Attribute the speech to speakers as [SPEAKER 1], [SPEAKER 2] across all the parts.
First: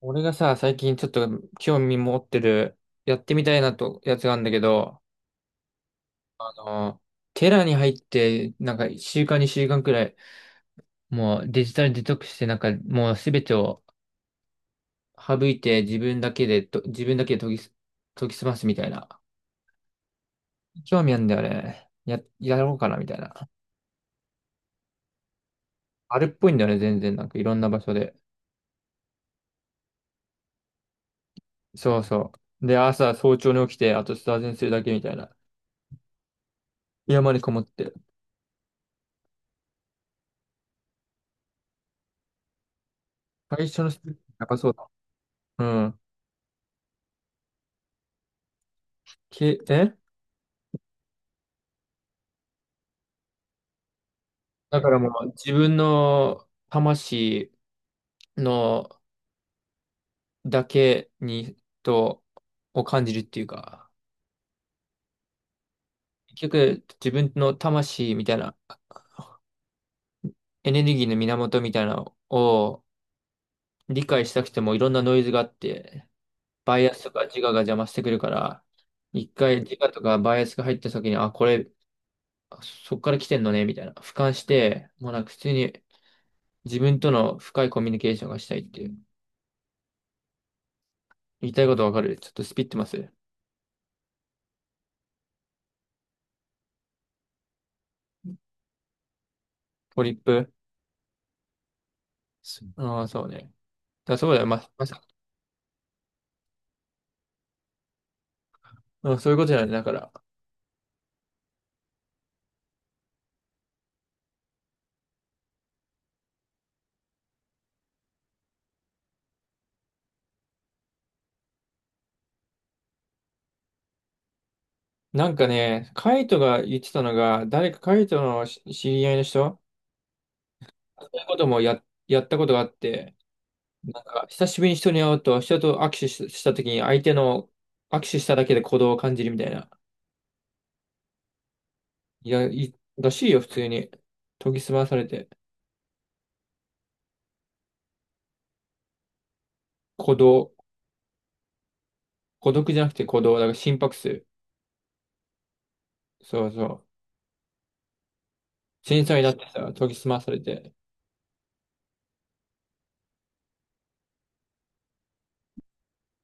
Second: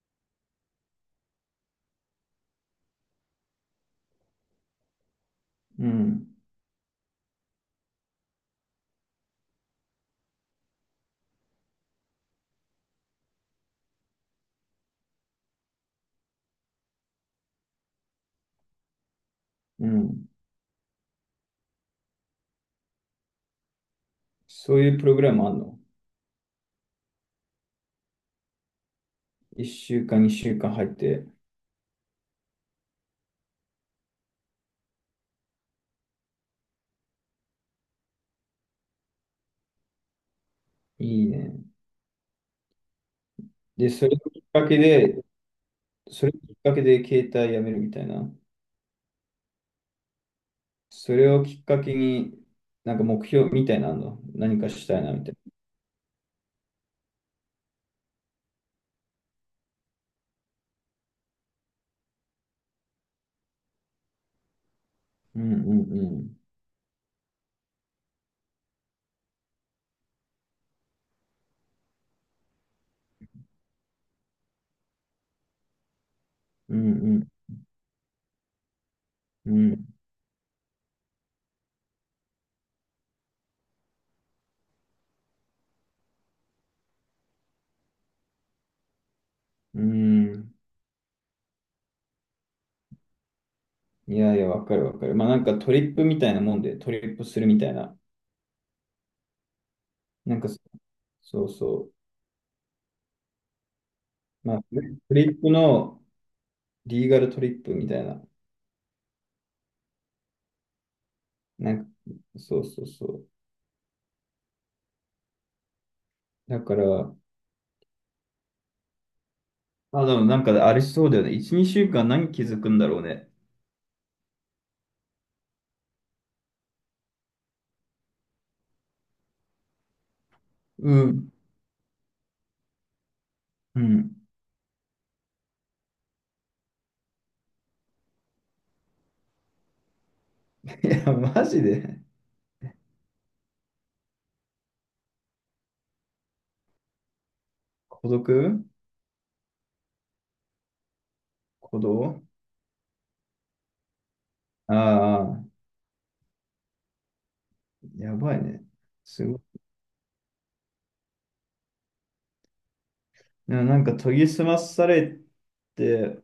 [SPEAKER 1] 俺がさ、最近ちょっと興味持ってる、やってみたいなと、やつがあるんだけど、
[SPEAKER 2] うん、
[SPEAKER 1] あの、テラに入って、なんか週間に週間くらい、もうデジタルデトックスして、なんかもうすべてを省いて自分だけで研ぎ澄ますみたいな。
[SPEAKER 2] うん。
[SPEAKER 1] 興味あるんだよね。やろうかなみたいな。
[SPEAKER 2] そういうプログラムあんの？
[SPEAKER 1] あれっぽいんだよね、全然。なんかいろんな場所で。
[SPEAKER 2] 1 週間、2週間入って、
[SPEAKER 1] そうそう。で、朝早朝に起きて、あとスターゼンするだけみたいな。山にこもって。
[SPEAKER 2] いいね。
[SPEAKER 1] 最初の
[SPEAKER 2] で、
[SPEAKER 1] ステップ、やっぱそうだ。うん。
[SPEAKER 2] それをきっかけで携帯やめるみたいな。
[SPEAKER 1] け、え
[SPEAKER 2] それをきっかけに、なんか目標みたいなのあんの、何か
[SPEAKER 1] だ
[SPEAKER 2] し
[SPEAKER 1] から
[SPEAKER 2] たい
[SPEAKER 1] も
[SPEAKER 2] なみ
[SPEAKER 1] う
[SPEAKER 2] たい
[SPEAKER 1] 自分の魂のだけにとを感じるっていうか、
[SPEAKER 2] な。うん、うん、う
[SPEAKER 1] 結
[SPEAKER 2] ん。
[SPEAKER 1] 局自分の魂みたいなエネルギーの源みたいなのを理解したくてもいろんなノイズがあって、
[SPEAKER 2] う
[SPEAKER 1] バイアスとか
[SPEAKER 2] ん、
[SPEAKER 1] 自我が邪魔してくるから、一
[SPEAKER 2] う
[SPEAKER 1] 回
[SPEAKER 2] ん、う
[SPEAKER 1] 自
[SPEAKER 2] ん。
[SPEAKER 1] 我とかバイアスが入った時に、あ、これ、そっから来てんのね、みたいな。俯瞰して、もうなんか普通に自分との深いコミュニケーションがしたいっていう。
[SPEAKER 2] うん。
[SPEAKER 1] 言いたいことわかる、ちょっとスピってます。
[SPEAKER 2] いやいや、わかるわかる。まあなんかトリップみたいなもんで、トリップするみたいな。
[SPEAKER 1] ポリッ
[SPEAKER 2] なんか
[SPEAKER 1] プ。
[SPEAKER 2] そうそう。
[SPEAKER 1] ああ、そうね。そうだよ。
[SPEAKER 2] まあ、
[SPEAKER 1] ま、まさ、
[SPEAKER 2] トリップのリーガルトリップみたいな。
[SPEAKER 1] うん、そういうことだよね。だから。
[SPEAKER 2] なんか、そうそうそう。だから、あ、でもなんかあれしそうだよね。1、2週間何気づくんだろうね。
[SPEAKER 1] なんかね、カイトが言ってたのが、誰かカイトの知り合いの人、
[SPEAKER 2] う
[SPEAKER 1] そういう
[SPEAKER 2] ん。
[SPEAKER 1] こともやったことがあって、
[SPEAKER 2] うん。
[SPEAKER 1] あ、久しぶりに人に会うと、人と握手したときに、相手の握手しただけで鼓動を感じるみたいな。
[SPEAKER 2] いや、マジで
[SPEAKER 1] いや、らしいよ、普通に。研ぎ澄まされて。
[SPEAKER 2] 孤独。
[SPEAKER 1] 鼓動。
[SPEAKER 2] 孤独。
[SPEAKER 1] 孤独じゃなくて鼓動。だから心拍数。
[SPEAKER 2] ああ、
[SPEAKER 1] そうそう。
[SPEAKER 2] やばいね。
[SPEAKER 1] 繊細に
[SPEAKER 2] す
[SPEAKER 1] なっ
[SPEAKER 2] ご
[SPEAKER 1] て
[SPEAKER 2] い。
[SPEAKER 1] さ、研ぎ澄まされて。
[SPEAKER 2] でもなんか研ぎ澄まされて、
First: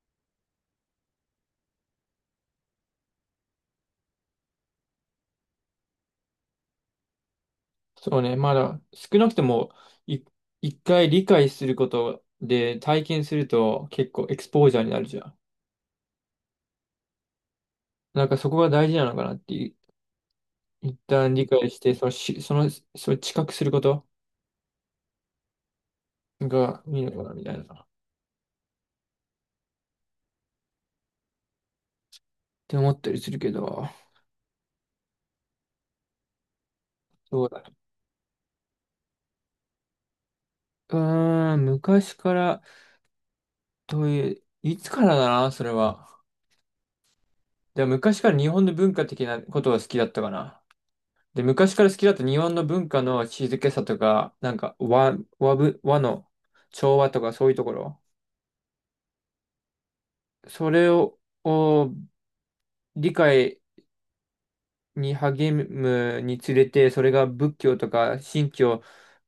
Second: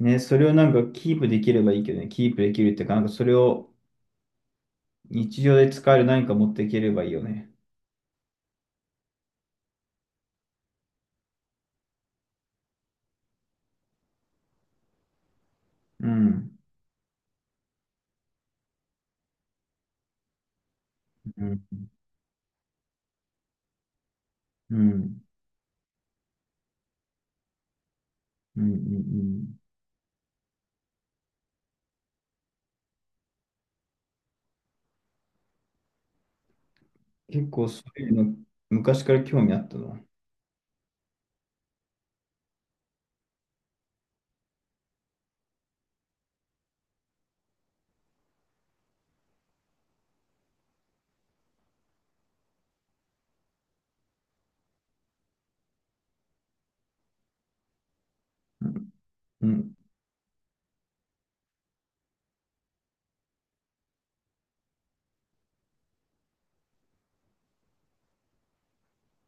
[SPEAKER 2] ね、それをなんかキープできればいいけどね。キープできるっていうか、なんかそれを日常で使える何か持っていければいいよね。
[SPEAKER 1] そうね、まだ少なくともい一回理解することで体験すると結構エクスポージャーになるじゃん。
[SPEAKER 2] うん。
[SPEAKER 1] なんかそこが大事なのかなっていう、一旦
[SPEAKER 2] う
[SPEAKER 1] 理
[SPEAKER 2] ん。
[SPEAKER 1] 解して、そのし、その、それ知覚すること
[SPEAKER 2] うん。
[SPEAKER 1] がいいのかなみたいな。っ
[SPEAKER 2] うん。うん。うん、
[SPEAKER 1] て思ったりするけど、そう
[SPEAKER 2] 結
[SPEAKER 1] だ
[SPEAKER 2] 構
[SPEAKER 1] ね。
[SPEAKER 2] そういうの昔から興味あったな。
[SPEAKER 1] うーん、昔から、どういう、いつからだな、それは。でも昔から日本の文化的なことが好きだったかな。で、昔から好きだった日本の文化の静けさとか、なんか和の調和とかそういうところ、
[SPEAKER 2] うん。うん。
[SPEAKER 1] それを理解に励むにつれて、それが仏教とか神教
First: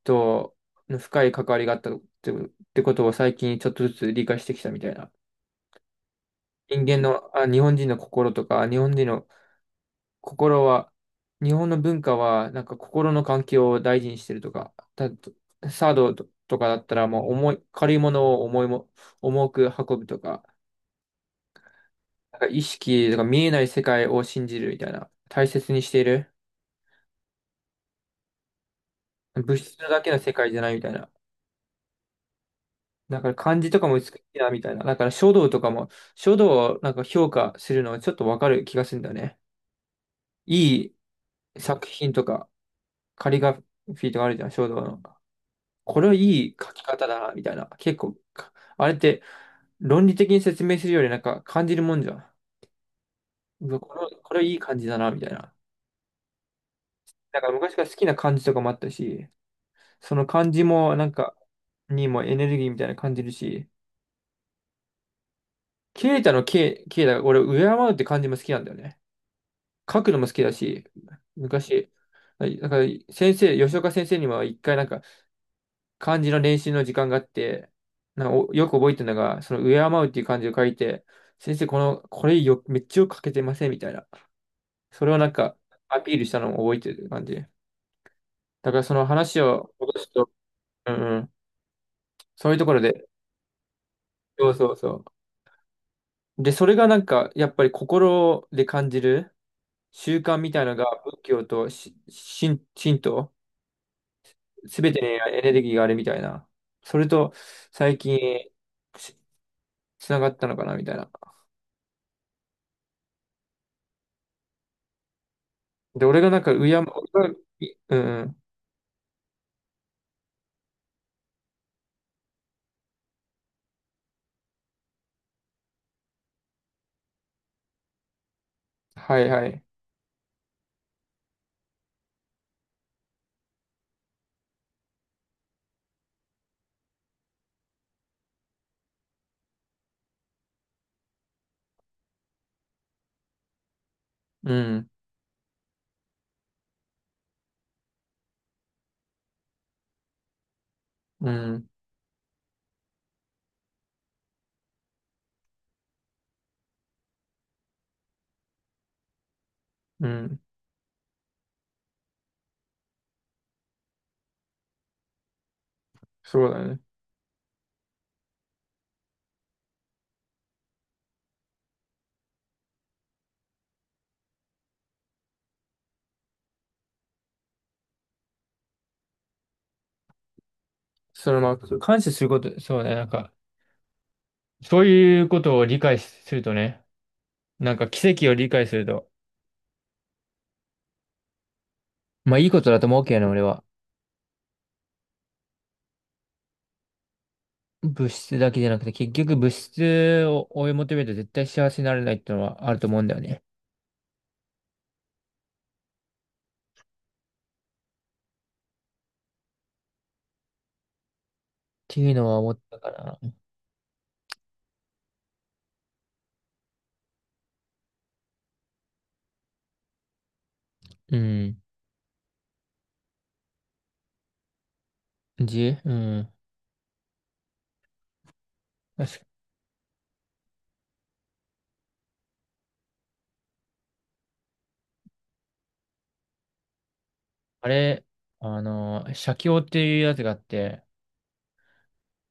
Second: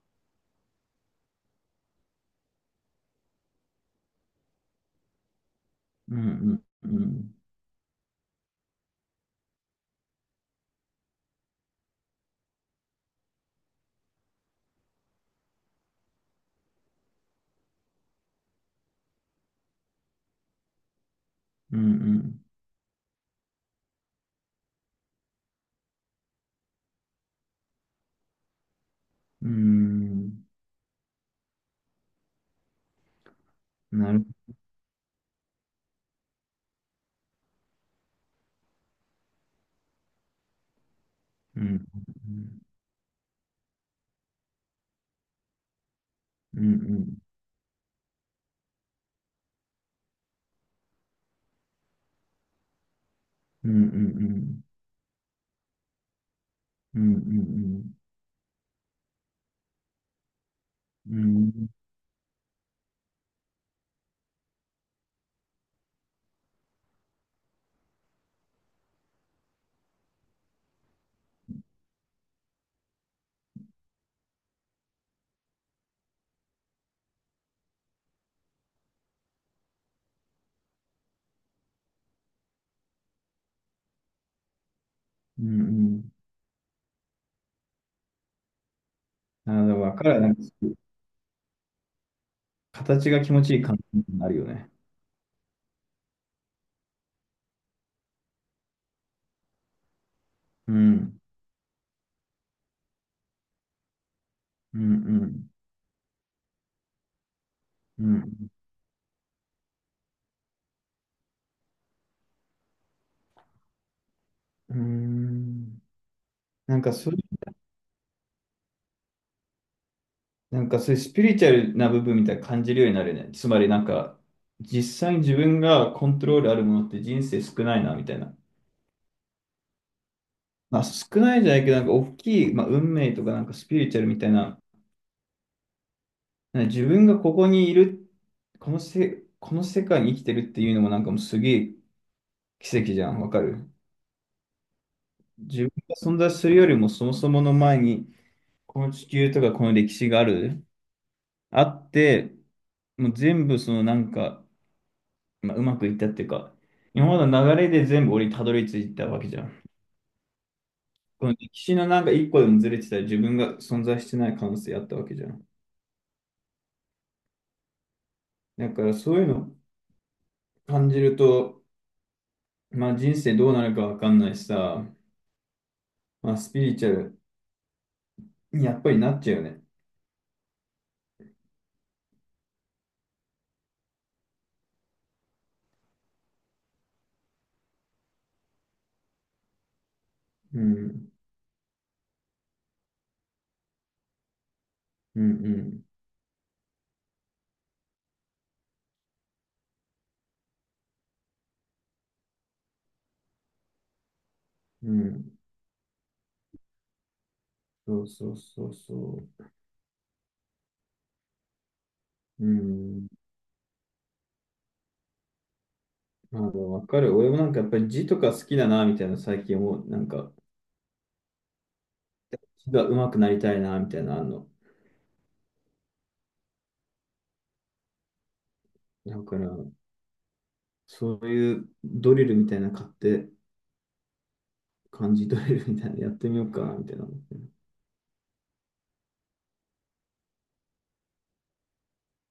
[SPEAKER 1] との深い関わりがあったってことを最近ちょっとずつ理解してきたみたいな。
[SPEAKER 2] うん。
[SPEAKER 1] 人
[SPEAKER 2] う
[SPEAKER 1] 間の、
[SPEAKER 2] ん。
[SPEAKER 1] あ、日本人の心とか、日本人の心は、日本の文化は、なんか心の環境を大事にしてるとか、サードとかだったら、もう重い、軽いものを重いも、重く運ぶとか、
[SPEAKER 2] う
[SPEAKER 1] なん
[SPEAKER 2] ん。
[SPEAKER 1] か意識とか見えない世界を信じるみたいな、大切にしている。
[SPEAKER 2] うん。
[SPEAKER 1] 物質だけ
[SPEAKER 2] う
[SPEAKER 1] の世
[SPEAKER 2] ん。
[SPEAKER 1] 界じゃないみたいな。だから漢字とかも美し
[SPEAKER 2] なる
[SPEAKER 1] いなみたいな。だから書道をなんか評価するのはちょっとわかる気がするんだよね。い
[SPEAKER 2] う
[SPEAKER 1] い
[SPEAKER 2] ん。
[SPEAKER 1] 作品とか、カリグラフィーとかあるじゃん、書道の。これはいい
[SPEAKER 2] うん。
[SPEAKER 1] 書
[SPEAKER 2] う
[SPEAKER 1] き方
[SPEAKER 2] ん。
[SPEAKER 1] だな、みたいな。結構、あれって論理的に説明するよりなんか感じるもんじゃん。
[SPEAKER 2] う
[SPEAKER 1] う
[SPEAKER 2] ん。う
[SPEAKER 1] わ、こ
[SPEAKER 2] ん。
[SPEAKER 1] れ、
[SPEAKER 2] う
[SPEAKER 1] これいい
[SPEAKER 2] ん。
[SPEAKER 1] 感じだな、みたいな。
[SPEAKER 2] う
[SPEAKER 1] なんか昔から
[SPEAKER 2] ん。
[SPEAKER 1] 好きな感じとかもあったし、その感じもなんか、にもエネルギーみたいな感じるし、ケイタが俺、敬うって感じも好きなんだよね。書くのも好きだし、昔、はい、だから吉岡先生にも一回なんか、漢字の練習の時間があって、なんかよく覚えてるのが、その敬うっていう漢字を書いて、先生、この、これよ、めっちゃよく書けてませんみたいな。それをなん
[SPEAKER 2] う
[SPEAKER 1] か
[SPEAKER 2] ん。う
[SPEAKER 1] アピ
[SPEAKER 2] ん。
[SPEAKER 1] ールしたのを覚えてる感じ。だからその話
[SPEAKER 2] あ、
[SPEAKER 1] を
[SPEAKER 2] だから
[SPEAKER 1] 戻す
[SPEAKER 2] 彼はな
[SPEAKER 1] と、
[SPEAKER 2] んか
[SPEAKER 1] うんうん、そういうところで、
[SPEAKER 2] 形が気持ちいい感じになるよ
[SPEAKER 1] そうそ
[SPEAKER 2] ね。
[SPEAKER 1] うそう。で、それがなんか、やっぱり心で感じる習慣みたいな
[SPEAKER 2] う
[SPEAKER 1] のが、仏
[SPEAKER 2] ん。
[SPEAKER 1] 教と神道、
[SPEAKER 2] う
[SPEAKER 1] すべてにエ
[SPEAKER 2] ん。
[SPEAKER 1] ネルギーがあるみたいな。それと、最
[SPEAKER 2] う
[SPEAKER 1] 近、
[SPEAKER 2] ん。
[SPEAKER 1] つながったのかなみたいな。
[SPEAKER 2] うん。
[SPEAKER 1] で、俺がなんか、う
[SPEAKER 2] な
[SPEAKER 1] や
[SPEAKER 2] ん
[SPEAKER 1] ま、
[SPEAKER 2] かそう、
[SPEAKER 1] 俺がいうん、うん、
[SPEAKER 2] なんかそういうスピリチュアルな部分みたいな感じるようになるね。つまりなんか実際に自分がコントロールあるものって人生少ないなみたいな。
[SPEAKER 1] はいはい。
[SPEAKER 2] まあ、少ないじゃないけど、なんか大きい、まあ、運命とかなんかスピリチュアルみたいな、なんか自分がここにいる、この世界に生きてるっていうのもなんかもうすげえ奇跡じゃん、わかる。
[SPEAKER 1] うん、
[SPEAKER 2] 自分が存在するよりもそもそもの前に、この地球とかこの歴史がある、
[SPEAKER 1] う
[SPEAKER 2] あ
[SPEAKER 1] ん、
[SPEAKER 2] って、もう全部そのなんか、まあ、うまくいったっていうか、今までの流れで全部俺にたどり着いたわけじゃん。
[SPEAKER 1] うん、
[SPEAKER 2] この歴史のなんか一個でもずれてたら自分が存在してない可能性あったわけじゃん。
[SPEAKER 1] そうだね。
[SPEAKER 2] だからそういうの感じると、まあ人生どうなるかわかんないしさ、まあスピリチュアルにやっぱりなっちゃうよね。
[SPEAKER 1] そのまあ、感謝すること、そうね、なんか、そういうことを理解するとね、なんか奇跡を理解すると、
[SPEAKER 2] うん、
[SPEAKER 1] まあいいことだと思うけどね、俺は。
[SPEAKER 2] うん、
[SPEAKER 1] 物質だけじゃなくて、結局物質を追い求めると絶対幸せになれないっていうのはあると思うんだよね。っ
[SPEAKER 2] うん、うん。そうそうそうそ
[SPEAKER 1] ていうのは
[SPEAKER 2] う。う
[SPEAKER 1] 思ったか
[SPEAKER 2] ん。
[SPEAKER 1] ら。
[SPEAKER 2] まあでもわかる。俺もなんかやっぱり字とか好きだな、みたいな最近思う。なんか
[SPEAKER 1] うん。
[SPEAKER 2] 字が上手くなりたいな、みたいなのあんの。
[SPEAKER 1] うん。確
[SPEAKER 2] だ
[SPEAKER 1] か、
[SPEAKER 2] から、そういうドリルみたいなの買って、漢字ドリルみたいなのやってみようかな、みたいな思ってる。
[SPEAKER 1] あれ、写経っていうやつがあって、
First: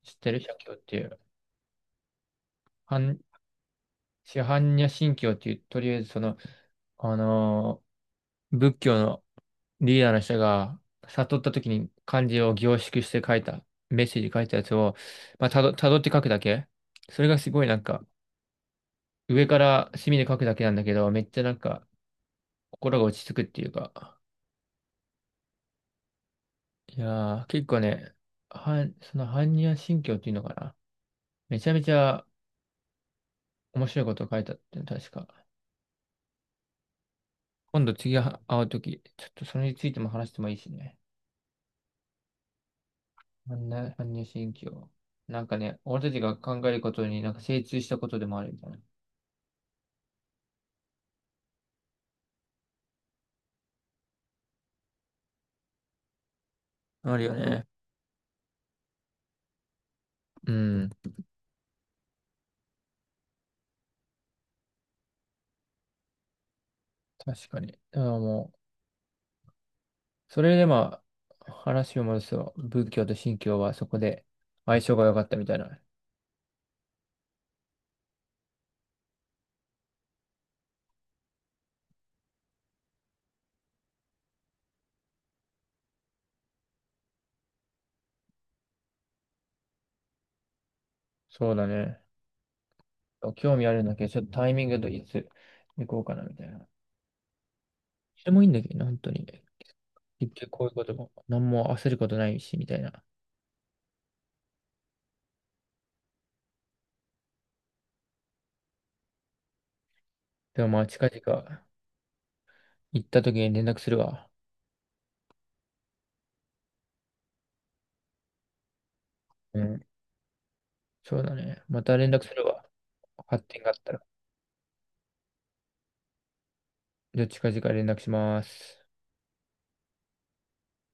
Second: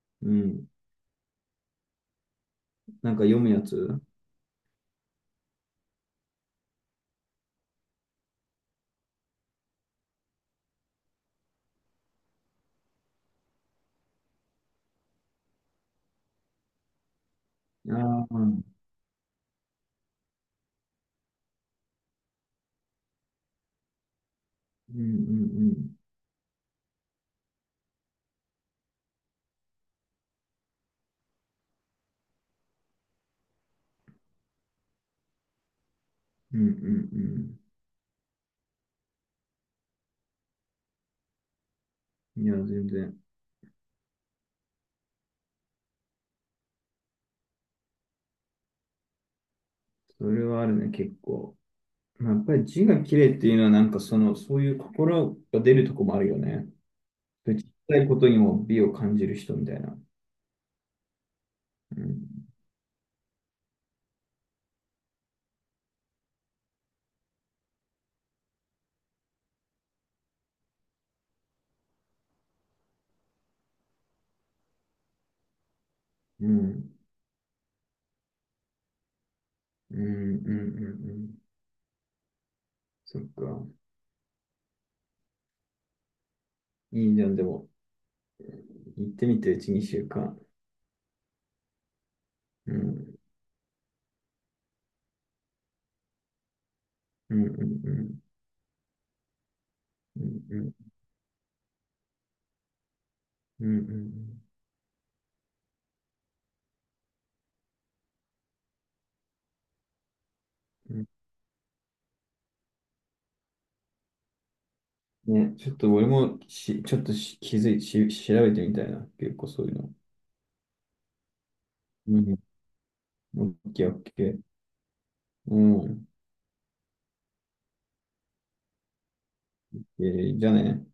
[SPEAKER 1] 知っ
[SPEAKER 2] う
[SPEAKER 1] てる、写
[SPEAKER 2] ん。
[SPEAKER 1] 経っていう。あ
[SPEAKER 2] なん
[SPEAKER 1] ん
[SPEAKER 2] か読むやつ。
[SPEAKER 1] シハンニャ神教っていう、とりあえずその、あの仏教のリーダーの人が悟った時に漢字を凝縮して書いた、メッセージ書いたやつを、まあ、たどって書くだけ。それがすごいなん
[SPEAKER 2] あ
[SPEAKER 1] か、
[SPEAKER 2] あー、うん。
[SPEAKER 1] 上から墨で書くだけなんだけど、めっちゃなんか、心が落ち着くっていうか。
[SPEAKER 2] うん、うん。
[SPEAKER 1] いやー、結構ね、その般若心経っていうのかな。めちゃめちゃ面白いことを書いたって、確か。
[SPEAKER 2] うん、うん、うん。
[SPEAKER 1] 今度次会う時ちょっとそれについても話してもいいしね。
[SPEAKER 2] いや、全然。
[SPEAKER 1] 般若心経。なんかね、俺たちが考えることになんか精通したことでもあるみたいな。
[SPEAKER 2] それはあるね、結構。まあやっぱり字が綺麗っていうのは、なんかその、そういう心が出るとこもあるよね。
[SPEAKER 1] あるよ
[SPEAKER 2] そういう
[SPEAKER 1] ね。
[SPEAKER 2] 小さいことにも美を感じる人みたいな。
[SPEAKER 1] うん。
[SPEAKER 2] うん。
[SPEAKER 1] 確かに。だからもう、それでまあ、話を戻すと、仏教と神教はそこで相性が良かったみたいな。
[SPEAKER 2] うん。うん。うん。うん、うん。そっか。いいじゃん、でも。行ってみて、うち2週間。
[SPEAKER 1] そうだね。
[SPEAKER 2] うん。
[SPEAKER 1] 興味あるんだけど、ちょっとタイミングといつ行こうかなみたいな。
[SPEAKER 2] うん。うん。
[SPEAKER 1] でもいいんだけどね、本当に。
[SPEAKER 2] う
[SPEAKER 1] 結
[SPEAKER 2] ん。
[SPEAKER 1] 局
[SPEAKER 2] う
[SPEAKER 1] こういうこと
[SPEAKER 2] ん。
[SPEAKER 1] も、何も焦ることないし、みたいな。
[SPEAKER 2] うん。うん、
[SPEAKER 1] でもまあ、
[SPEAKER 2] うん。
[SPEAKER 1] 近々行った時に連絡するわ。
[SPEAKER 2] ね、ちょっと俺もし、ちょっとし気づい、し、調べてみたいな。結構
[SPEAKER 1] う
[SPEAKER 2] そういう
[SPEAKER 1] ん。
[SPEAKER 2] の。
[SPEAKER 1] そうだね。また連
[SPEAKER 2] う
[SPEAKER 1] 絡す
[SPEAKER 2] ん。
[SPEAKER 1] るわ。
[SPEAKER 2] オ
[SPEAKER 1] 発
[SPEAKER 2] ッ
[SPEAKER 1] 展があっ
[SPEAKER 2] ケー、
[SPEAKER 1] た
[SPEAKER 2] オ
[SPEAKER 1] ら。
[SPEAKER 2] ッケー。うん。
[SPEAKER 1] じゃあ近々連絡します。
[SPEAKER 2] えじゃあね。